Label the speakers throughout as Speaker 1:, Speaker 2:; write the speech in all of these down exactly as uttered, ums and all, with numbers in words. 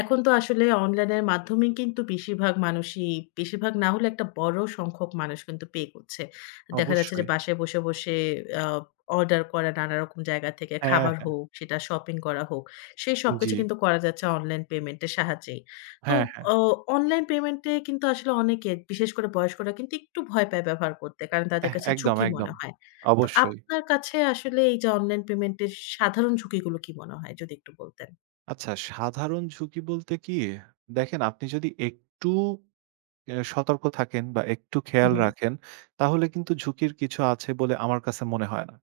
Speaker 1: এখন তো আসলে অনলাইনের মাধ্যমে কিন্তু বেশিরভাগ মানুষই, বেশিরভাগ না হলে একটা বড় সংখ্যক মানুষ কিন্তু পে করছে। দেখা যাচ্ছে যে
Speaker 2: অবশ্যই।
Speaker 1: বাসায় বসে, বসে আ অর্ডার করা নানারকম জায়গা থেকে
Speaker 2: হ্যাঁ,
Speaker 1: খাবার
Speaker 2: হ্যাঁ।
Speaker 1: হোক, সেটা শপিং করা হোক, সেই
Speaker 2: জি।
Speaker 1: সবকিছু কিন্তু করা যাচ্ছে অনলাইন পেমেন্টের সাহায্যেই। তো
Speaker 2: হ্যাঁ, হ্যাঁ।
Speaker 1: অ অনলাইন পেমেন্টে কিন্তু আসলে অনেকে, বিশেষ করে বয়স্করা কিন্তু একটু ভয় পায় ব্যবহার করতে। কারণ তাদের
Speaker 2: এহ
Speaker 1: কাছে
Speaker 2: একদম,
Speaker 1: ঝুঁকি মনে
Speaker 2: একদম।
Speaker 1: হয়। তো
Speaker 2: অবশ্যই।
Speaker 1: আপনার কাছে আসলে এই যে অনলাইন পেমেন্টের সাধারণ ঝুঁকিগুলো কি মনে হয়? যদি একটু বলতেন।
Speaker 2: আচ্ছা সাধারণ ঝুঁকি বলতে কি? দেখেন আপনি যদি একটু এ সতর্ক থাকেন বা একটু
Speaker 1: হুম,
Speaker 2: খেয়াল
Speaker 1: হুম।
Speaker 2: রাখেন, তাহলে কিন্তু ঝুঁকির কিছু আছে বলে আমার কাছে মনে হয় না।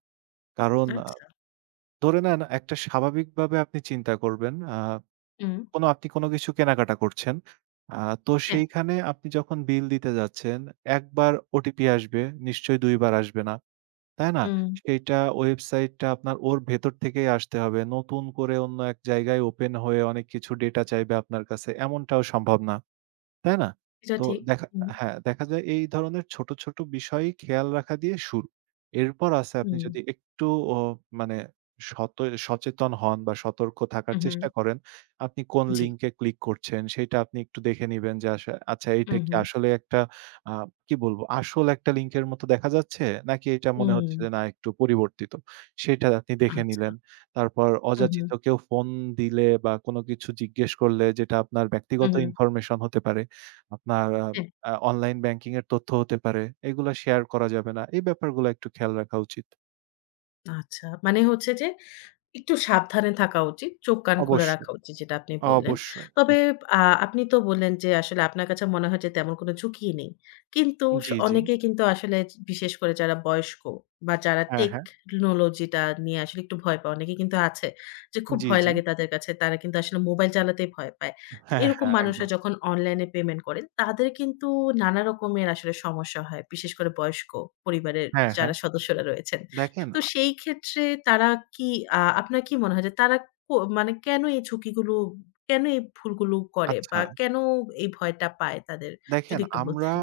Speaker 2: কারণ আ
Speaker 1: আচ্ছা।
Speaker 2: ধরে নেন একটা স্বাভাবিকভাবে আপনি চিন্তা করবেন, আ
Speaker 1: হুম,
Speaker 2: কোনো আপনি কোনো কিছু কেনাকাটা করছেন। আ তো
Speaker 1: হ্যাঁ,
Speaker 2: সেইখানে আপনি যখন বিল দিতে যাচ্ছেন, এক বার ওটিপি আসবে, নিশ্চয়ই দুই বার আসবে না। তাই না?
Speaker 1: হুম,
Speaker 2: সেইটা ওয়েবসাইটটা আপনার ওর ভেতর থেকেই আসতে হবে। নতুন করে অন্য এক জায়গায় ওপেন হয়ে অনেক কিছু ডেটা চাইবে আপনার কাছে। এমনটাও সম্ভব না। তাই না?
Speaker 1: এটা
Speaker 2: তো
Speaker 1: ঠিক।
Speaker 2: দেখা
Speaker 1: হুম,
Speaker 2: হ্যাঁ, দেখা যায় এই ধরনের ছোট, ছোট বিষয় খেয়াল রাখা দিয়ে শুরু। এরপর আছে আপনি
Speaker 1: হুম,
Speaker 2: যদি একটু ও মানে সত সচেতন হন বা সতর্ক থাকার
Speaker 1: হুম, হুম,
Speaker 2: চেষ্টা করেন, আপনি কোন
Speaker 1: জি,
Speaker 2: লিঙ্কে ক্লিক করছেন সেইটা আপনি একটু দেখে নিবেন যে আসা আচ্ছা এইটা
Speaker 1: হুম,
Speaker 2: কি
Speaker 1: হুম,
Speaker 2: আসলে একটা আ কি বলবো? আসল একটা লিঙ্কের মতো দেখা যাচ্ছে? নাকি এটা মনে
Speaker 1: হুম,
Speaker 2: হচ্ছে যে না একটু পরিবর্তিত? সেটা আপনি দেখে
Speaker 1: আচ্ছা,
Speaker 2: নিলেন। তারপর
Speaker 1: হুম, হুম,
Speaker 2: অযাচিত কেউ ফোন দিলে বা কোনো কিছু জিজ্ঞেস করলে যেটা আপনার
Speaker 1: হুম,
Speaker 2: ব্যক্তিগত
Speaker 1: হুম,
Speaker 2: ইনফরমেশন হতে পারে আপনার আ
Speaker 1: হ্যাঁ,
Speaker 2: আ অনলাইন ব্যাংকিং এর তথ্য হতে পারে। এগুলা শেয়ার করা যাবে না। এই ব্যাপারগুলো একটু খেয়াল রাখা উচিত।
Speaker 1: আচ্ছা। মানে হচ্ছে যে একটু সাবধানে থাকা উচিত। চোখ কান খুলে রাখা
Speaker 2: অবশ্যই,
Speaker 1: উচিত যেটা আপনি বললেন।
Speaker 2: অবশ্যই।
Speaker 1: তবে
Speaker 2: জি,
Speaker 1: আ আপনি তো বললেন যে আসলে আপনার কাছে মনে হয় যে তেমন কোনো ঝুঁকিই নেই। কিন্তু স
Speaker 2: জি, জি।
Speaker 1: অনেকেই কিন্তু আসলে বিশেষ করে যারা বয়স্ক বা যারা
Speaker 2: হ্যাঁ, হ্যাঁ।
Speaker 1: টেকনোলজি টা নিয়ে আসলে একটু ভয় পায়। অনেকে কিন্তু আছে যে খুব
Speaker 2: জি,
Speaker 1: ভয়
Speaker 2: জি।
Speaker 1: লাগে তাদের কাছে। তারা কিন্তু আসলে মোবাইল চালাতেই ভয় পায়। তো
Speaker 2: হ্যাঁ,
Speaker 1: এরকম
Speaker 2: হ্যাঁ,
Speaker 1: মানুষরা
Speaker 2: একদম।
Speaker 1: যখন অনলাইনে পেমেন্ট করেন তাদের কিন্তু নানা রকমের আসলে সমস্যা হয়। বিশেষ করে বয়স্ক পরিবারের
Speaker 2: হ্যাঁ, হ্যাঁ।
Speaker 1: যারা সদস্যরা রয়েছেন।
Speaker 2: দেখেন
Speaker 1: তো
Speaker 2: আ
Speaker 1: সেই ক্ষেত্রে তারা কি আ আপনার কি মনে হয় যে তারা কো মানে কেন এই ঝুঁকিগুলো, কেন এই ভুলগুলো করে বা
Speaker 2: আচ্ছা।
Speaker 1: কেন এই ভয়টা পায় তাদের? যদি
Speaker 2: দেখেন,
Speaker 1: একটু
Speaker 2: আমরা
Speaker 1: বলতেন।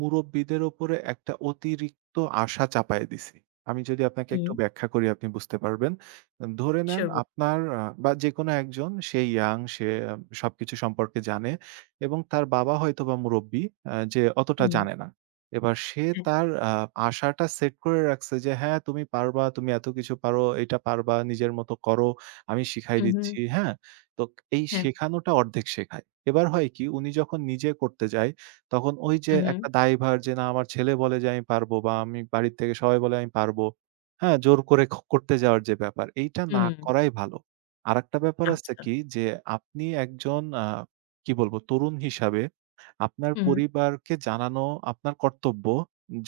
Speaker 2: মুরব্বিদের উপরে একটা অতিরিক্ত আশা চাপায় দিছি। আমি যদি আপনাকে
Speaker 1: হুম,
Speaker 2: একটু ব্যাখ্যা করি আপনি বুঝতে পারবেন। ধরে নেন
Speaker 1: শিওর বল
Speaker 2: আপনার আ বা যেকোনো একজন সে ইয়াং সে আহ, সবকিছু সম্পর্কে জানে এবং তার বাবা হয়তোবা মুরব্বি আ যে অতটা
Speaker 1: হুম,
Speaker 2: জানে না। এবার সে
Speaker 1: হ্যাঁ,
Speaker 2: তার আ আশাটা সেট করে রাখছে যে, "হ্যাঁ, তুমি পারবা, তুমি এত কিছু পারো, এটা পারবা, নিজের মতো করো, আমি শিখাই
Speaker 1: হু, হু,
Speaker 2: দিচ্ছি।" হ্যাঁ? তো এই
Speaker 1: হ্যাঁ,
Speaker 2: শেখানোটা অর্ধেক শেখায়। এবার হয় কি উনি যখন নিজে করতে যায় তখন ওই যে
Speaker 1: হু, হু,
Speaker 2: একটা দায়ভার যে না আমার ছেলে বলে যে আমি পারবো বা আমি বাড়ির থেকে সবাই বলে আমি পারবো। হ্যাঁ? জোর করে ক করতে যাওয়ার যে ব্যাপার, এইটা না
Speaker 1: হুম,
Speaker 2: করাই ভালো। আরেকটা ব্যাপার আছে
Speaker 1: আচ্ছা,
Speaker 2: কি যে আপনি একজন আ কি বলবো তরুণ হিসাবে আপনার
Speaker 1: হুম,
Speaker 2: পরিবারকে জানানো আপনার কর্তব্য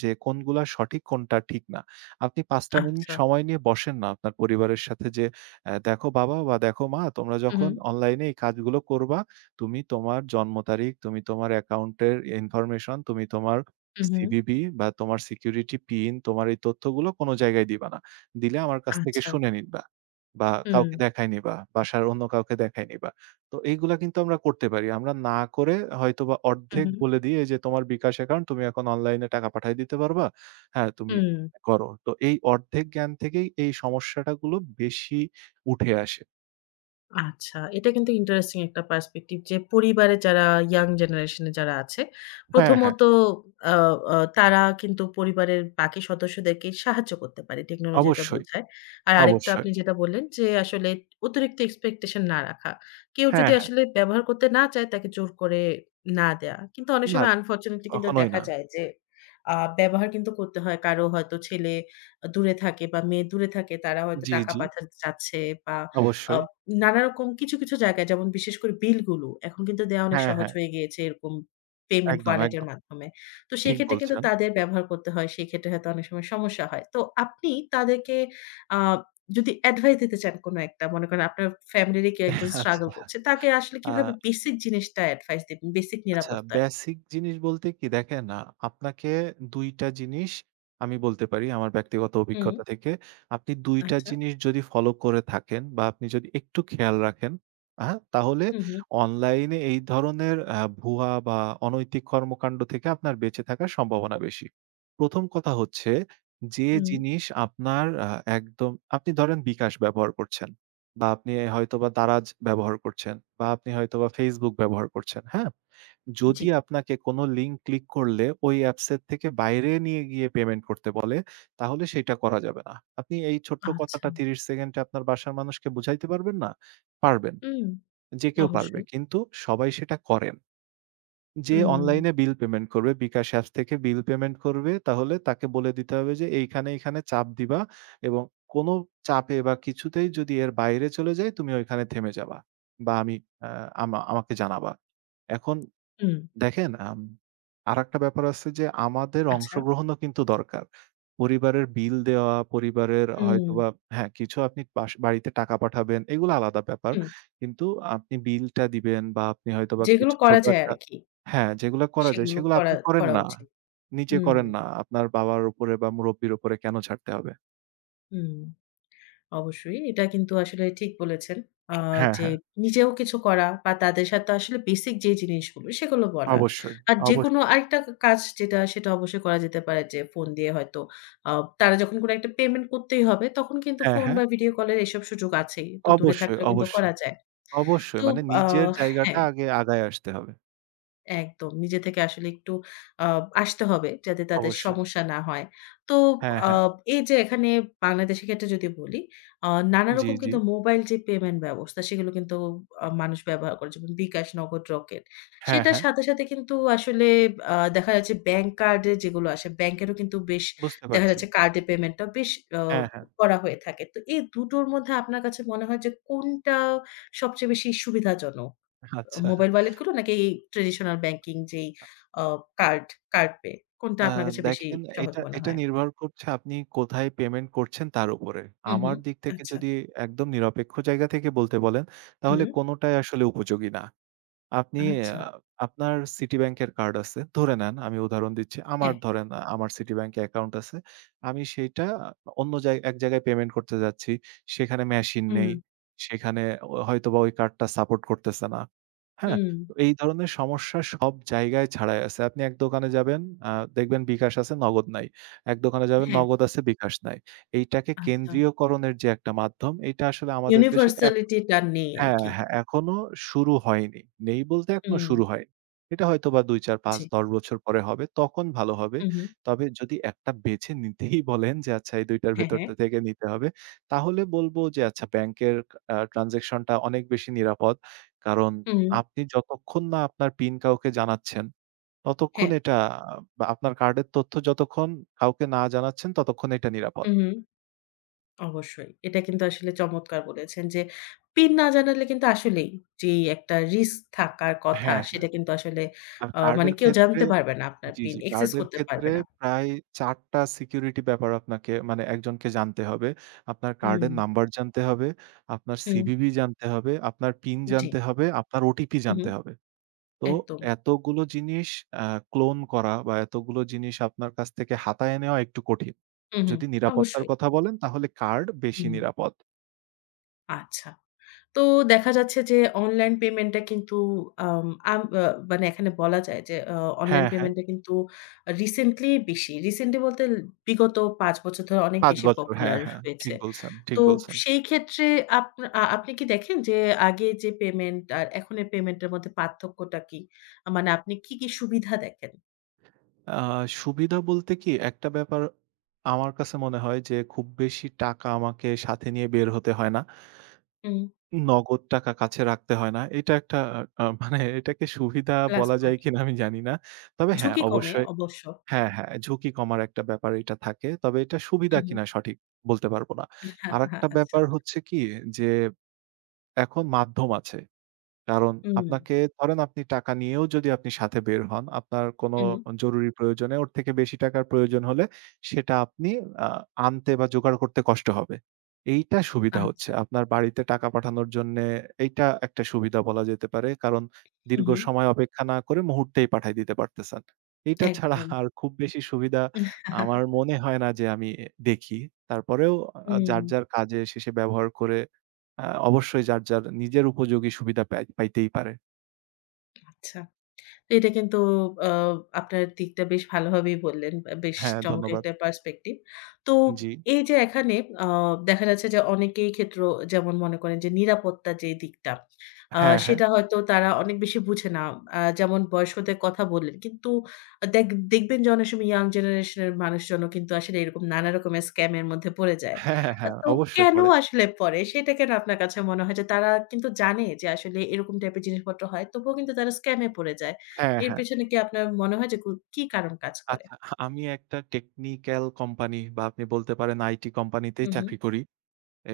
Speaker 2: যে কোনগুলা সঠিক কোনটা ঠিক না। আপনি পাঁচ টা মিনিট
Speaker 1: আচ্ছা,
Speaker 2: সময় নিয়ে বসেন না আপনার পরিবারের সাথে যে, "অ্যা দেখো বাবা বা দেখো মা তোমরা
Speaker 1: হু, হু,
Speaker 2: যখন অনলাইনে এই কাজগুলো করবা তুমি তোমার জন্ম তারিখ, তুমি তোমার অ্যাকাউন্টের ইনফরমেশন, তুমি তোমার
Speaker 1: হু, হু,
Speaker 2: সি ভি ভি বা তোমার সিকিউরিটি পিন, তোমার এই তথ্যগুলো কোনো জায়গায় দিবা না। দিলে আমার কাছ থেকে
Speaker 1: আচ্ছা,
Speaker 2: শুনে নিবা বা
Speaker 1: হুম,
Speaker 2: কাউকে দেখায় নিবা, বাসার অন্য কাউকে দেখায় নিবা। তো এইগুলা কিন্তু আমরা করতে পারি। আমরা না করে হয়তোবা
Speaker 1: হু,
Speaker 2: অর্ধেক
Speaker 1: হু,
Speaker 2: বলে দিয়ে যে তোমার বিকাশ অ্যাকাউন্ট তুমি এখন অনলাইনে টাকা পাঠায় দিতে পারবা। হ্যাঁ, তুমি
Speaker 1: হুম।
Speaker 2: করো। তো এই অর্ধেক জ্ঞান থেকেই এই সমস্যাটা গুলো বেশি উঠে আসে।
Speaker 1: আচ্ছা, এটা কিন্তু ইন্টারেস্টিং একটা পার্সপেক্টিভ যে পরিবারে যারা ইয়াং জেনারেশন এ যারা আছে,
Speaker 2: হ্যাঁ, হ্যাঁ,
Speaker 1: প্রথমত আ আ তারা কিন্তু পরিবারের বাকি সদস্যদেরকে সাহায্য করতে পারে। টেকনোলজিটা
Speaker 2: অবশ্যই,
Speaker 1: বোঝায়। আর আরেকটা
Speaker 2: অবশ্যই।
Speaker 1: আপনি যেটা বললেন যে আসলে অতিরিক্ত এক্সপেকটেশন না রাখা। কেউ
Speaker 2: হ্যাঁ,
Speaker 1: যদি
Speaker 2: হ্যাঁ।
Speaker 1: আসলে ব্যবহার করতে না চায় তাকে জোর করে না দেয়া। কিন্তু অনেক
Speaker 2: না,
Speaker 1: সময় আনফরচুনেটলি কিন্তু
Speaker 2: কখনোই
Speaker 1: দেখা
Speaker 2: না।
Speaker 1: যায় যে আ ব্যবহার কিন্তু করতে হয়। কারো হয়তো ছেলে দূরে থাকে বা মেয়ে দূরে থাকে। তারা হয়তো
Speaker 2: জি,
Speaker 1: টাকা
Speaker 2: জি,
Speaker 1: পাঠাতে চাচ্ছে বা আ
Speaker 2: অবশ্যই।
Speaker 1: নানারকম কিছু, কিছু জায়গায় যেমন বিশেষ করে বিলগুলো এখন কিন্তু দেয়া অনেক
Speaker 2: হ্যাঁ,
Speaker 1: সহজ
Speaker 2: হ্যাঁ,
Speaker 1: হয়ে গিয়েছে এরকম পেমেন্ট
Speaker 2: একদম,
Speaker 1: ওয়ালেটের
Speaker 2: একদম।
Speaker 1: মাধ্যমে। তো
Speaker 2: ঠিক
Speaker 1: সেক্ষেত্রে কিন্তু
Speaker 2: বলছেন।
Speaker 1: তাদের ব্যবহার করতে হয়। সেক্ষেত্রে হয়তো অনেক সময় সমস্যা হয়। তো আপনি তাদেরকে আ যদি অ্যাডভাইস দিতে চান কোনো একটা মনে করেন আপনার ফ্যামিলিরই কেউ একজন স্ট্রাগল
Speaker 2: আচ্ছা।
Speaker 1: করছে। তাকে আসলে কিভাবে
Speaker 2: আ
Speaker 1: বেসিক জিনিসটা অ্যাডভাইস দিবেন? বেসিক
Speaker 2: আচ্ছা,
Speaker 1: নিরাপত্তার?
Speaker 2: বেসিক জিনিস বলতে কি দেখেন আ আপনাকে দুই টা জিনিস আমি বলতে পারি আমার ব্যক্তিগত
Speaker 1: হুম,
Speaker 2: অভিজ্ঞতা থেকে। আপনি দুই টা
Speaker 1: আচ্ছা।
Speaker 2: জিনিস যদি ফলো করে থাকেন বা আপনি যদি একটু খেয়াল রাখেন, হ্যাঁ? তাহলে
Speaker 1: হু, হু,
Speaker 2: অনলাইনে এই ধরনের আ ভুয়া বা অনৈতিক কর্মকাণ্ড থেকে আপনার বেঁচে থাকার সম্ভাবনা বেশি। ১ম কথা হচ্ছে যে
Speaker 1: হুম,
Speaker 2: জিনিস আপনার আ একদম আপনি ধরেন বিকাশ ব্যবহার করছেন বা আপনি হয়তোবা দারাজ ব্যবহার করছেন বা আপনি হয়তোবা Facebook ব্যবহার করছেন, হ্যাঁ?
Speaker 1: জি।
Speaker 2: যদি আপনাকে কোনো লিঙ্ক ক্লিক করলে ওই অ্যাপসের থেকে বাইরে নিয়ে গিয়ে পেমেন্ট করতে বলে, তাহলে সেইটা করা যাবে না। আপনি এই ছোট্ট
Speaker 1: আচ্ছা।
Speaker 2: কথাটা ত্রিশ সেকেন্ডে আপনার বাসার মানুষকে বুঝাইতে পারবেন না? পারবেন।
Speaker 1: হুম,
Speaker 2: যে কেউ পারবে।
Speaker 1: অবশ্যই।
Speaker 2: কিন্তু সবাই সেটা করেন। যে
Speaker 1: হুম,
Speaker 2: অনলাইনে বিল পেমেন্ট করবে, বিকাশ অ্যাপস থেকে বিল পেমেন্ট করবে, তাহলে তাকে বলে দিতে হবে যে এইখানে, এইখানে চাপ দিবা এবং কোনো চাপে বা কিছুতেই যদি এর বাইরে চলে যাই, তুমি ওইখানে থেমে যাবা বা আমি অ্যা আমা আমাকে জানাবা। এখন
Speaker 1: হুম,
Speaker 2: দেখেন আম আরেকটা ব্যাপার আছে যে আমাদের
Speaker 1: আচ্ছা।
Speaker 2: অংশগ্রহণও কিন্তু দরকার। পরিবারের বিল দেওয়া, পরিবারের
Speaker 1: হুম,
Speaker 2: হয়তোবা হ্যাঁ, কিছু আপনি বাস বাড়িতে টাকা পাঠাবেন, এগুলো আলাদা ব্যাপার।
Speaker 1: হুম।
Speaker 2: কিন্তু আপনি বিলটা দিবেন বা আপনি হয়তোবা
Speaker 1: যেগুলো
Speaker 2: কিছু
Speaker 1: করা
Speaker 2: ছোট
Speaker 1: যায়
Speaker 2: একটা
Speaker 1: আরকি।
Speaker 2: হ্যাঁ, যেগুলা করা যায়
Speaker 1: সেগুলো
Speaker 2: সেগুলো
Speaker 1: করা
Speaker 2: আপনি করেন
Speaker 1: করা
Speaker 2: না।
Speaker 1: উচিত।
Speaker 2: নিজে
Speaker 1: হুম,
Speaker 2: করেন না। আপনার বাবার উপরে বা মুরব্বির উপরে কেন ছাড়তে হবে?
Speaker 1: হুম, অবশ্যই। এটা কিন্তু আসলে ঠিক বলেছেন। আ
Speaker 2: হ্যাঁ,
Speaker 1: যে
Speaker 2: হ্যাঁ,
Speaker 1: নিজেও কিছু করা বা তাদের সাথে আসলে বেসিক যে জিনিসগুলো সেগুলো বলা।
Speaker 2: অবশ্যই,
Speaker 1: আর
Speaker 2: অবশ্যই।
Speaker 1: যেকোনো আরেকটা কাজ যেটা সেটা অবশ্যই করা যেতে পারে যে ফোন দিয়ে হয়তো আ তারা যখন কোনো একটা পেমেন্ট করতেই হবে তখন কিন্তু
Speaker 2: হ্যাঁ,
Speaker 1: ফোন
Speaker 2: হ্যাঁ,
Speaker 1: বা ভিডিও কলের এসব সুযোগ আছেই। তো দূরে
Speaker 2: অবশ্যই,
Speaker 1: থাকলেও কিন্তু করা
Speaker 2: অবশ্যই,
Speaker 1: যায়। তো
Speaker 2: অবশ্যই। মানে
Speaker 1: আ
Speaker 2: নিজের জায়গাটা
Speaker 1: হ্যাঁ।
Speaker 2: আগে আগায় আসতে হবে।
Speaker 1: একদম। নিজে থেকে আসলে একটু আ আসতে হবে যাতে তাদের
Speaker 2: অবশ্যই।
Speaker 1: সমস্যা না হয়। তো
Speaker 2: হ্যাঁ,
Speaker 1: আ
Speaker 2: হ্যাঁ।
Speaker 1: এই যে এখানে বাংলাদেশের ক্ষেত্রে যদি বলি, আ নানা
Speaker 2: জি,
Speaker 1: রকম
Speaker 2: জি।
Speaker 1: কিন্তু মোবাইল যে পেমেন্ট ব্যবস্থা সেগুলো কিন্তু আ মানুষ ব্যবহার করে যেমন বিকাশ, নগদ, রকেট।
Speaker 2: হ্যাঁ,
Speaker 1: সেটার
Speaker 2: হ্যাঁ।
Speaker 1: সাথে, সাথে কিন্তু আসলে আ দেখা যাচ্ছে ব্যাংক কার্ডে যেগুলো আসে ব্যাংকেরও কিন্তু বেশ
Speaker 2: বুঝতে
Speaker 1: দেখা
Speaker 2: পারছি।
Speaker 1: যাচ্ছে কার্ডে পেমেন্টটা বেশ আ
Speaker 2: হ্যাঁ, হ্যাঁ।
Speaker 1: করা হয়ে থাকে। তো এই দুটোর মধ্যে আপনার কাছে মনে হয় যে কোনটা সবচেয়ে বেশি সুবিধাজনক?
Speaker 2: আচ্ছা।
Speaker 1: মোবাইল ওয়ালেট গুলো নাকি এই ট্র্যাডিশনাল ব্যাংকিং যেই আ কার্ড, কার্ড পে কোনটা
Speaker 2: আ
Speaker 1: আপনার কাছে বেশি
Speaker 2: দেখেন
Speaker 1: সহজ
Speaker 2: এটা
Speaker 1: মনে
Speaker 2: এটা
Speaker 1: হয়?
Speaker 2: নির্ভর করছে আপনি কোথায় পেমেন্ট করছেন তার উপরে।
Speaker 1: হুম, হুম।
Speaker 2: আমার দিক থেকে
Speaker 1: আচ্ছা।
Speaker 2: যদি একদম নিরপেক্ষ জায়গা থেকে বলতে বলেন,
Speaker 1: হুম।
Speaker 2: তাহলে কোনটাই আসলে উপযোগী না। আপনি
Speaker 1: আচ্ছা।
Speaker 2: আ আপনার Citibank এর কার্ড আছে। ধরে নেন আমি উদাহরণ দিচ্ছি। আমার
Speaker 1: হ্যাঁ।
Speaker 2: ধরেন আ আমার Citibank এ অ্যাকাউন্ট আছে। আমি সেইটা অন্য জায় এক জায়গায় পেমেন্ট করতে যাচ্ছি। সেখানে মেশিন
Speaker 1: হুম,
Speaker 2: নেই। সেখানে ও হয়তোবা ওই কার্ডটা সাপোর্ট করতেছে না। হ্যাঁ?
Speaker 1: হুম।
Speaker 2: তো এই ধরনের সমস্যা সব জায়গায় ছাড়াই আছে। আপনি এক দোকানে যাবেন, আ দেখবেন বিকাশ আছে, নগদ নাই। এক দোকানে যাবেন,
Speaker 1: হ্যাঁ,
Speaker 2: নগদ আছে, বিকাশ নাই। এইটাকে
Speaker 1: আচ্ছা।
Speaker 2: কেন্দ্রীয়করণের যে একটা মাধ্যম, এইটা আসলে আমাদের দেশে এক
Speaker 1: ইউনিভার্সালিটি টা নেই
Speaker 2: হ্যাঁ,
Speaker 1: আরকি।
Speaker 2: হ্যাঁ, এখনো শুরু হয়নি। নেই বলতে এখনো
Speaker 1: হুম,
Speaker 2: শুরু হয়নি। এটা হয়তোবা দুই, চার, পাঁচ,
Speaker 1: জি।
Speaker 2: দশ বছর পরে হবে। তখন ভালো হবে।
Speaker 1: হুম, হুম।
Speaker 2: তবে যদি একটা বেছে নিতেই বলেন যে আচ্ছা এই দুই টার
Speaker 1: হ্যাঁ, হ্যাঁ।
Speaker 2: ভেতরটা থেকে নিতে হবে, তাহলে বলব যে আচ্ছা ব্যাংকের আ ট্রান্সেকশন টা অনেক বেশি নিরাপদ। কারণ
Speaker 1: হুম,
Speaker 2: আপনি যতক্ষণ না আপনার পিন কাউকে জানাচ্ছেন, ততক্ষণ
Speaker 1: হ্যাঁ।
Speaker 2: এটা বা আপনার কার্ডের তথ্য যতক্ষণ কাউকে না জানাচ্ছেন ততক্ষণ এটা নিরাপদ।
Speaker 1: হুম, হুম। অবশ্যই। এটা কিন্তু আসলে চমৎকার বলেছেন যে পিন না জানালে কিন্তু আসলেই যেই একটা রিস্ক থাকার কথা
Speaker 2: হ্যাঁ, হ্যাঁ।
Speaker 1: সেটা কিন্তু আসলে
Speaker 2: আর
Speaker 1: আ মানে
Speaker 2: কার্ডের
Speaker 1: কেউ
Speaker 2: ক্ষেত্রে
Speaker 1: জানতে পারবে না আপনার
Speaker 2: জি,
Speaker 1: পিন,
Speaker 2: জি।
Speaker 1: অ্যাক্সেস
Speaker 2: কার্ডের
Speaker 1: করতে পারবে
Speaker 2: ক্ষেত্রে
Speaker 1: না।
Speaker 2: প্রায় চার টা সিকিউরিটি ব্যাপার আপনাকে মানে একজনকে জানতে হবে। আপনার
Speaker 1: হুম।
Speaker 2: কার্ডের নাম্বার জানতে হবে, আপনার
Speaker 1: হুম,
Speaker 2: সিভিভি জানতে হবে, আপনার পিন
Speaker 1: জি।
Speaker 2: জানতে হবে, আপনার ওটিপি
Speaker 1: হু, হু,
Speaker 2: জানতে হবে। তো
Speaker 1: একদম।
Speaker 2: এতগুলো জিনিস আ ক্লোন করা বা এতগুলো জিনিস আপনার কাছ থেকে হাতায় নেওয়া একটু কঠিন।
Speaker 1: হু, হু,
Speaker 2: যদি নিরাপত্তার
Speaker 1: অবশ্যই।
Speaker 2: কথা বলেন তাহলে কার্ড বেশি
Speaker 1: হুম,
Speaker 2: নিরাপদ।
Speaker 1: আচ্ছা। তো দেখা যাচ্ছে যে অনলাইন পেমেন্টটা কিন্তু আম আম আ মানে এখানে বলা যায় যে আ অনলাইন
Speaker 2: হ্যাঁ, হ্যাঁ।
Speaker 1: পেমেন্টটা কিন্তু রিসেন্টলি বেশি। রিসেন্টলি বলতে বিগত পাঁচ বছর ধরে অনেক
Speaker 2: পাঁচ
Speaker 1: বেশি
Speaker 2: বছর। হ্যাঁ,
Speaker 1: পপুলার
Speaker 2: হ্যাঁ।
Speaker 1: হয়েছে।
Speaker 2: ঠিক বলছেন, ঠিক
Speaker 1: তো
Speaker 2: বলছেন।
Speaker 1: সেই ক্ষেত্রে আপনা আ আপনি কি দেখেন যে আগে যে পেমেন্ট আর এখনের পেমেন্টের মধ্যে পার্থক্যটা কি? আ মানে আপনি কি, কি সুবিধা দেখেন?
Speaker 2: আ সুবিধা বলতে কি একটা ব্যাপার আমার কাছে মনে হয় যে খুব বেশি টাকা আমাকে সাথে নিয়ে বের হতে হয় না।
Speaker 1: হুম,
Speaker 2: নগদ টাকা কাছে রাখতে হয় না। এটা একটা আ মানে এটাকে সুবিধা
Speaker 1: লাস্ট
Speaker 2: বলা যায়
Speaker 1: পয়েন্ট।
Speaker 2: কিনা আমি জানি না। তবে হ্যাঁ,
Speaker 1: ঝুঁকি কমে
Speaker 2: অবশ্যই
Speaker 1: অবশ্য।
Speaker 2: হ্যাঁ, হ্যাঁ, ঝুঁকি কমার একটা ব্যাপার এটা থাকে। তবে এটা
Speaker 1: হু,
Speaker 2: সুবিধা
Speaker 1: হু,
Speaker 2: কিনা সঠিক বলতে পারব না। আরেকটা
Speaker 1: আচ্ছা।
Speaker 2: ব্যাপার হচ্ছে কি যে এখন মাধ্যম আছে। কারণ
Speaker 1: হুম,
Speaker 2: আপনাকে ধরেন আপনি টাকা নিয়েও যদি আপনি সাথে বের হন, আপনার কোনো
Speaker 1: হুম।
Speaker 2: জরুরি প্রয়োজনে ওর থেকে বেশি টাকার প্রয়োজন হলে সেটা আপনি আ আনতে বা জোগাড় করতে কষ্ট হবে। এইটা সুবিধা হচ্ছে।
Speaker 1: আচ্ছা।
Speaker 2: আপনার বাড়িতে টাকা পাঠানোর জন্যে এইটা একটা সুবিধা বলা যেতে পারে। কারণ
Speaker 1: হু,
Speaker 2: দীর্ঘ
Speaker 1: হু।
Speaker 2: সময় অপেক্ষা না করে মুহূর্তেই পাঠায় দিতে পারতেছেন। এইটা ছাড়া
Speaker 1: একদম।
Speaker 2: আর খুব বেশি সুবিধা আমার মনে হয় না যে আমি দেখি। তারপরেও আ
Speaker 1: হুম,
Speaker 2: যার, যার কাজে শেষে ব্যবহার করে আ অবশ্যই যার, যার নিজের উপযোগী সুবিধা পাই পাইতেই পারে।
Speaker 1: আচ্ছা। তো এটা কিন্তু আ আপনার দিকটা বেশ ভালোভাবেই বললেন। আ বেশ
Speaker 2: হ্যাঁ,
Speaker 1: চমৎকার
Speaker 2: ধন্যবাদ।
Speaker 1: একটা পার্সপেক্টিভ। তো
Speaker 2: জি।
Speaker 1: এই যে এখানে আ দেখা যাচ্ছে যে অনেকেই ক্ষেত্র যেমন মনে করেন যে নিরাপত্তা যে দিকটা, আ
Speaker 2: হ্যাঁ, হ্যাঁ।
Speaker 1: সেটা হয়তো তারা অনেক বেশি বুঝে না। আ যেমন বয়স্কদের কথা বললেন। কিন্তু দেখ দেখবেন যে অনেক সময় ইয়াং জেনারেশন এর মানুষজনও কিন্তু আসলে এরকম নানা রকমের স্ক্যাম এর মধ্যে পড়ে যায়।
Speaker 2: হ্যাঁ, হ্যাঁ,
Speaker 1: আ
Speaker 2: হ্যাঁ,
Speaker 1: তো
Speaker 2: অবশ্যই
Speaker 1: কেন
Speaker 2: পড়ে।
Speaker 1: আসলে পড়ে? সেটা কেন আপনার কাছে মনে হয় যে তারা কিন্তু জানে যে আসলে এরকম টাইপের জিনিসপত্র হয়। তবুও কিন্তু তারা স্ক্যাম এ পড়ে যায়।
Speaker 2: হ্যাঁ,
Speaker 1: এর
Speaker 2: হ্যাঁ।
Speaker 1: পেছনে কি আপনার মনে হয় যে গু কি কারণ কাজ করে?
Speaker 2: আচ্ছা আমি একটা টেকনিক্যাল কোম্পানি বা আপনি বলতে পারেন আইটি
Speaker 1: হু,
Speaker 2: কোম্পানিতেই
Speaker 1: হু।
Speaker 2: চাকরি করি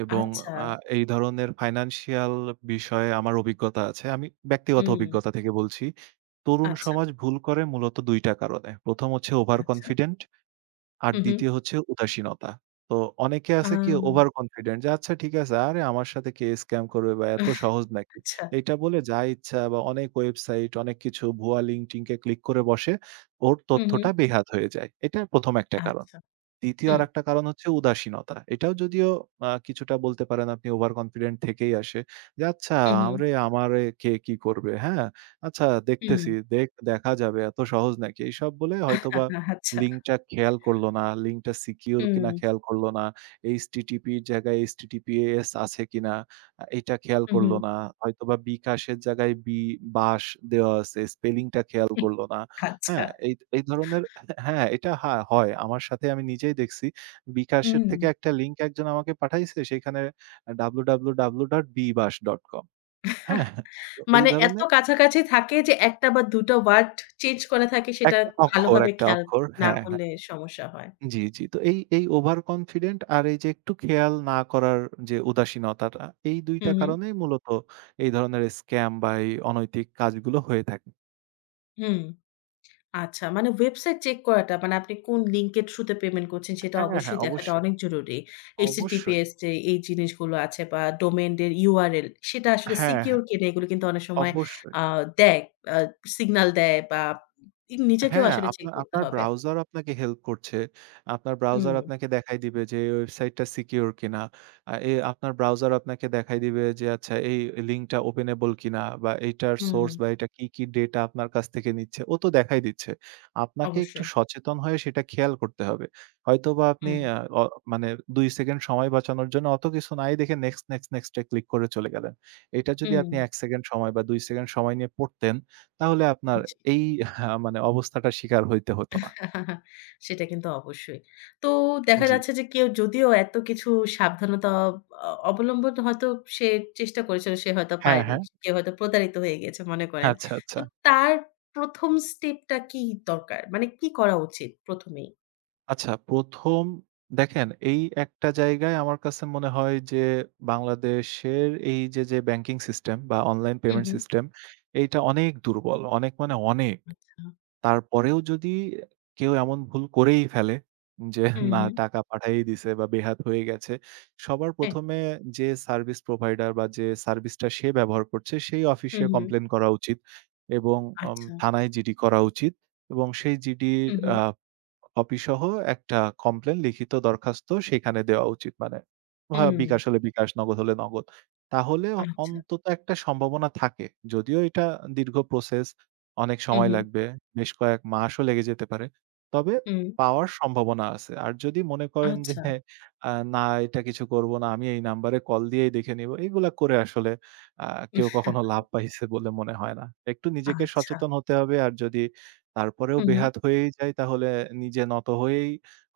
Speaker 2: এবং
Speaker 1: আচ্ছা।
Speaker 2: আ এই ধরনের ফাইন্যান্সিয়াল বিষয়ে আমার অভিজ্ঞতা আছে। আমি ব্যক্তিগত
Speaker 1: হুম।
Speaker 2: অভিজ্ঞতা থেকে বলছি। তরুণ
Speaker 1: আচ্ছা,
Speaker 2: সমাজ ভুল করে মূলত দুই টা কারণে। ১ম হচ্ছে ওভার
Speaker 1: আচ্ছা।
Speaker 2: কনফিডেন্ট আর
Speaker 1: হু, হু।
Speaker 2: ২য় হচ্ছে উদাসীনতা। তো অনেকে
Speaker 1: আ
Speaker 2: আছে কি ওভার কনফিডেন্ট যে আচ্ছা ঠিক আছে আরে আমার সাথে কে স্ক্যাম করবে বা এত সহজ নাকি।
Speaker 1: আচ্ছা।
Speaker 2: এইটা বলে যা ইচ্ছা বা অনেক ওয়েবসাইট অনেক কিছু ভুয়া লিংকটিন কে ক্লিক করে বসে ওর
Speaker 1: হু, হু।
Speaker 2: তথ্যটা বেহাত হয়ে যায়। এটা ১ম একটা কারণ।
Speaker 1: আচ্ছা।
Speaker 2: দ্বিতীয়
Speaker 1: হুম,
Speaker 2: আরেকটা কারণ হচ্ছে উদাসীনতা। এটাও যদিও আ কিছুটা বলতে পারেন আপনি ওভার কনফিডেন্ট থেকেই আসে। যে আচ্ছা
Speaker 1: হু, হু,
Speaker 2: আমরে আমারে কে কি করবে, হ্যাঁ? আচ্ছা দেখতেছি,
Speaker 1: হুম।
Speaker 2: দেখ দেখা যাবে এত সহজ নাকি? এইসব বলে হয়তোবা
Speaker 1: আচ্ছা।
Speaker 2: লিঙ্কটা খেয়াল করলো না, লিঙ্কটা সিকিউর
Speaker 1: হুম,
Speaker 2: কিনা খেয়াল করলো না, এইচ টি টি পি র জায়গায় H T T P S আছে কিনা আ এটা খেয়াল
Speaker 1: হু, হু।
Speaker 2: করলো না, হয়তোবা বিকাশের জায়গায় বি বাস দেওয়া আছে, স্পেলিংটা খেয়াল করলো না,
Speaker 1: আচ্ছা।
Speaker 2: হ্যাঁ? এই এই ধরনের হ্যাঁ, এটা হা হয়। আমার সাথে আমি নিজেই দেখছি। বিকাশের
Speaker 1: হুম।
Speaker 2: থেকে একটা লিংক একজন আমাকে পাঠাইছে। সেখানে ডব্লিউ ডব্লিউ ডব্লিউ ডট বি বাশ ডট কম হ্যাঁ? হ্যাঁ, তো এই
Speaker 1: মানে এত
Speaker 2: ধরনের
Speaker 1: কাছাকাছি থাকে যে এক টা বা দুই টা ওয়ার্ড চেঞ্জ করা থাকে সেটা
Speaker 2: একটা অক্ষর,
Speaker 1: ভালোভাবে
Speaker 2: একটা
Speaker 1: খেয়াল
Speaker 2: অক্ষর
Speaker 1: না
Speaker 2: হ্যাঁ, হ্যাঁ।
Speaker 1: করলে সমস্যা হয়।
Speaker 2: জি, জি। তো এই, এই ওভার কনফিডেন্ট আর এই যে একটু খেয়াল না করার যে উদাসীনতাটা, এই দুই
Speaker 1: হু,
Speaker 2: টা
Speaker 1: হু।
Speaker 2: কারণেই মূলত এই ধরনের স্ক্যাম বা এই অনৈতিক কাজগুলো হয়ে থাকে।
Speaker 1: হুম। আচ্ছা, মানে ওয়েবসাইট চেক করাটা মানে আপনি কোন লিঙ্কের থ্রুতে পেমেন্ট করছেন সেটা
Speaker 2: হ্যাঁ,
Speaker 1: অবশ্যই
Speaker 2: হ্যাঁ
Speaker 1: দেখাটা
Speaker 2: অবশ্যই,
Speaker 1: অনেক জরুরি।
Speaker 2: অবশ্যই।
Speaker 1: H T T P S যে এই জিনিসগুলো আছে বা ডোমেইন এর ইউ আর এল সেটা আসলে
Speaker 2: হ্যাঁ, হ্যাঁ
Speaker 1: সিকিউর কিনা এগুলো কিন্তু অনেক সময়
Speaker 2: অবশ্যই।
Speaker 1: আ দেয়, আ সিগন্যাল দেয় বা ই নিজেকেও
Speaker 2: হ্যাঁ,
Speaker 1: আসলে চেক
Speaker 2: আপনার
Speaker 1: করতে
Speaker 2: আপনার
Speaker 1: হবে।
Speaker 2: ব্রাউজার আপনাকে হেল্প করছে। আপনার ব্রাউজার
Speaker 1: হুম,
Speaker 2: আপনাকে দেখায় দিবে যে এই ওয়েবসাইটটা সিকিউর কিনা। আ এ আপনার ব্রাউজার আপনাকে দেখায় দিবে যে আচ্ছা এই লিঙ্কটা ওপেনেবল কিনা বা এইটার
Speaker 1: হুম,
Speaker 2: সোর্স বা এটা কি, কি ডেটা আপনার কাছ থেকে নিচ্ছে, ও তো দেখাই দিচ্ছে। আপনাকে একটু
Speaker 1: অবশ্যই।
Speaker 2: সচেতন হয়ে সেটা খেয়াল করতে হবে। হয়তোবা আপনি
Speaker 1: হুম,
Speaker 2: আ অ মানে দুই সেকেন্ড সময় বাঁচানোর জন্য অত কিছু নাই দেখে নেক্সট, নেক্সট, নেক্সট এ ক্লিক করে চলে গেলেন। এটা যদি
Speaker 1: হুম,
Speaker 2: আপনি এক সেকেন্ড সময় বা দুই সেকেন্ড সময় নিয়ে পড়তেন তাহলে আপনার
Speaker 1: জি।
Speaker 2: এই আহ, মানে অবস্থাটার শিকার হইতে হতো না।
Speaker 1: সেটা কিন্তু অবশ্যই। তো দেখা
Speaker 2: জি।
Speaker 1: যাচ্ছে যে কেউ যদিও এত কিছু সাবধানতা অ অবলম্বন হয়তো সে চেষ্টা করেছিল, সে হয়তো
Speaker 2: হ্যাঁ,
Speaker 1: পারেনি।
Speaker 2: হ্যাঁ।
Speaker 1: কেউ হয়তো প্রতারিত হয়ে গিয়েছে মনে করেন।
Speaker 2: আচ্ছা,
Speaker 1: তো
Speaker 2: আচ্ছা।
Speaker 1: তার প্রথম স্টেপটা কি দরকার? মানে কি করা উচিত প্রথম এই?
Speaker 2: আচ্ছা ১ম দেখেন এই একটা জায়গায় আমার কাছে মনে হয় যে বাংলাদেশের এই যে, যে ব্যাংকিং সিস্টেম বা অনলাইন
Speaker 1: হু,
Speaker 2: পেমেন্ট
Speaker 1: হু।
Speaker 2: সিস্টেম এইটা অনেক দুর্বল। অনেক মানে অনেক।
Speaker 1: আচ্ছা।
Speaker 2: তারপরেও যদি কেউ এমন ভুল করেই ফেলে যে
Speaker 1: হুম,
Speaker 2: না
Speaker 1: হুম।
Speaker 2: টাকা পাঠায়েই দিছে বা বেহাত হয়ে গেছে, সবার
Speaker 1: হ্যাঁ।
Speaker 2: ১ম এ যে সার্ভিস প্রোভাইডার বা যে সার্ভিসটা সে ব্যবহার করছে সেই
Speaker 1: হুম,
Speaker 2: অফিসে
Speaker 1: হুম।
Speaker 2: কমপ্লেইন করা উচিত এবং অম
Speaker 1: আচ্ছা।
Speaker 2: থানায় জিডি করা উচিত এবং সেই জিডির
Speaker 1: হুম, হুম।
Speaker 2: আ কপিসহ একটা কমপ্লেইন লিখিত দরখাস্ত সেখানে দেওয়া উচিত মানে। ভা
Speaker 1: হুম।
Speaker 2: বিকাশ হলে বিকাশ, নগদ হলে নগদ। তাহলে অ
Speaker 1: আচ্ছা।
Speaker 2: অন্তত একটা সম্ভাবনা থাকে। যদিও এটা দীর্ঘ প্রসেস, অনেক
Speaker 1: হুম,
Speaker 2: সময়
Speaker 1: হুম।
Speaker 2: লাগবে, বেশ কয়েক মাসও লেগে যেতে পারে। তবে
Speaker 1: হুম।
Speaker 2: পাওয়ার সম্ভাবনা আছে। আর যদি মনে করেন যে
Speaker 1: আচ্ছা।
Speaker 2: "হ্যাঁ, আ না এটা কিছু করব না, আমি এই নাম্বারে কল দিয়েই দেখে নিব। এগুলা করে আসলে আ কেউ কখনো লাভ পাইছে বলে মনে হয় না। একটু নিজেকে
Speaker 1: আচ্ছা।
Speaker 2: সচেতন হতে হবে আর যদি তারপরেও
Speaker 1: হুম, হুম।
Speaker 2: বেহাত হয়েই যায় তাহলে নিজে নত হয়েই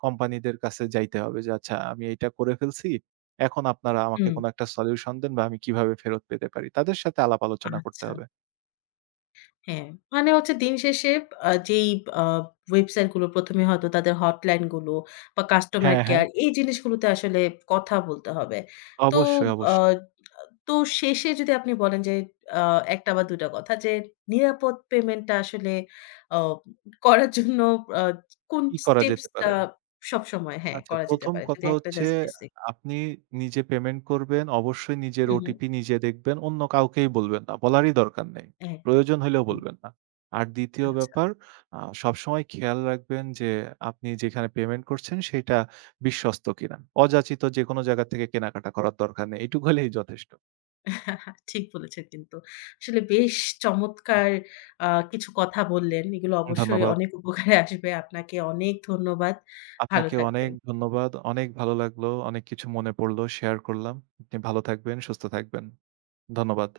Speaker 2: কোম্পানিদের কাছে যাইতে হবে যে, "আচ্ছা আমি এইটা করে ফেলছি। এখন আপনারা আমাকে
Speaker 1: হুম।
Speaker 2: কোনো একটা সলিউশন দেন বা আমি কিভাবে ফেরত পেতে পারি?" তাদের সাথে আলাপ আলোচনা করতে
Speaker 1: আচ্ছা।
Speaker 2: হবে।
Speaker 1: হ্যাঁ, মানে হচ্ছে দিন শেষে আ যেই আ ওয়েবসাইট গুলো প্রথম এ হয়তো তাদের হটলাইন গুলো বা কাস্টমার
Speaker 2: হ্যাঁ, হ্যাঁ।
Speaker 1: কেয়ার এই জিনিসগুলোতে আসলে কথা বলতে হবে। তো
Speaker 2: অবশ্যই,
Speaker 1: আ
Speaker 2: অবশ্যই।
Speaker 1: তো শেষে যদি আপনি বলেন যে আ এক টা বা দুই টা কথা যে নিরাপদ পেমেন্টটা আসলে আ করার জন্য আ কোন
Speaker 2: কি করা যেতে
Speaker 1: স্টেপসটা
Speaker 2: পারে?
Speaker 1: সবসময় হ্যাঁ,
Speaker 2: আচ্ছা,
Speaker 1: করা যেতে
Speaker 2: ১ম
Speaker 1: পারে? যদি
Speaker 2: কথা
Speaker 1: একটা
Speaker 2: হচ্ছে
Speaker 1: জাস্ট বেসিক
Speaker 2: আপনি নিজে পেমেন্ট করবেন। অবশ্যই নিজের
Speaker 1: হুম, হুম।
Speaker 2: ওটিপি নিজে দেখবেন। অন্য কাউকেই বলবেন না। বলারই দরকার নেই।
Speaker 1: একদম।
Speaker 2: প্রয়োজন হইলেও
Speaker 1: হুম,
Speaker 2: বলবেন না। আর ২য়
Speaker 1: আচ্ছা।
Speaker 2: ব্যাপার আ সবসময় খেয়াল রাখবেন যে আপনি যেখানে পেমেন্ট করছেন সেটা বিশ্বস্ত কিনা। অযাচিত যেকোনো জায়গা থেকে কেনাকাটা করার দরকার নেই। এটুকু হলেই যথেষ্ট।
Speaker 1: ঠিক বলেছেন কিন্তু। আসলে বেশ চমৎকার আ কিছু কথা বললেন। এগুলো অবশ্যই
Speaker 2: ধন্যবাদ।
Speaker 1: অনেক উপকারে আসবে। আপনাকে অনেক ধন্যবাদ। ভালো
Speaker 2: আপনাকে
Speaker 1: থাকবেন।
Speaker 2: অনেক ধন্যবাদ। অনেক ভালো লাগলো। অনেক কিছু মনে পড়লো। শেয়ার করলাম। আপনি ভালো থাকবেন, সুস্থ থাকবেন। ধন্যবাদ।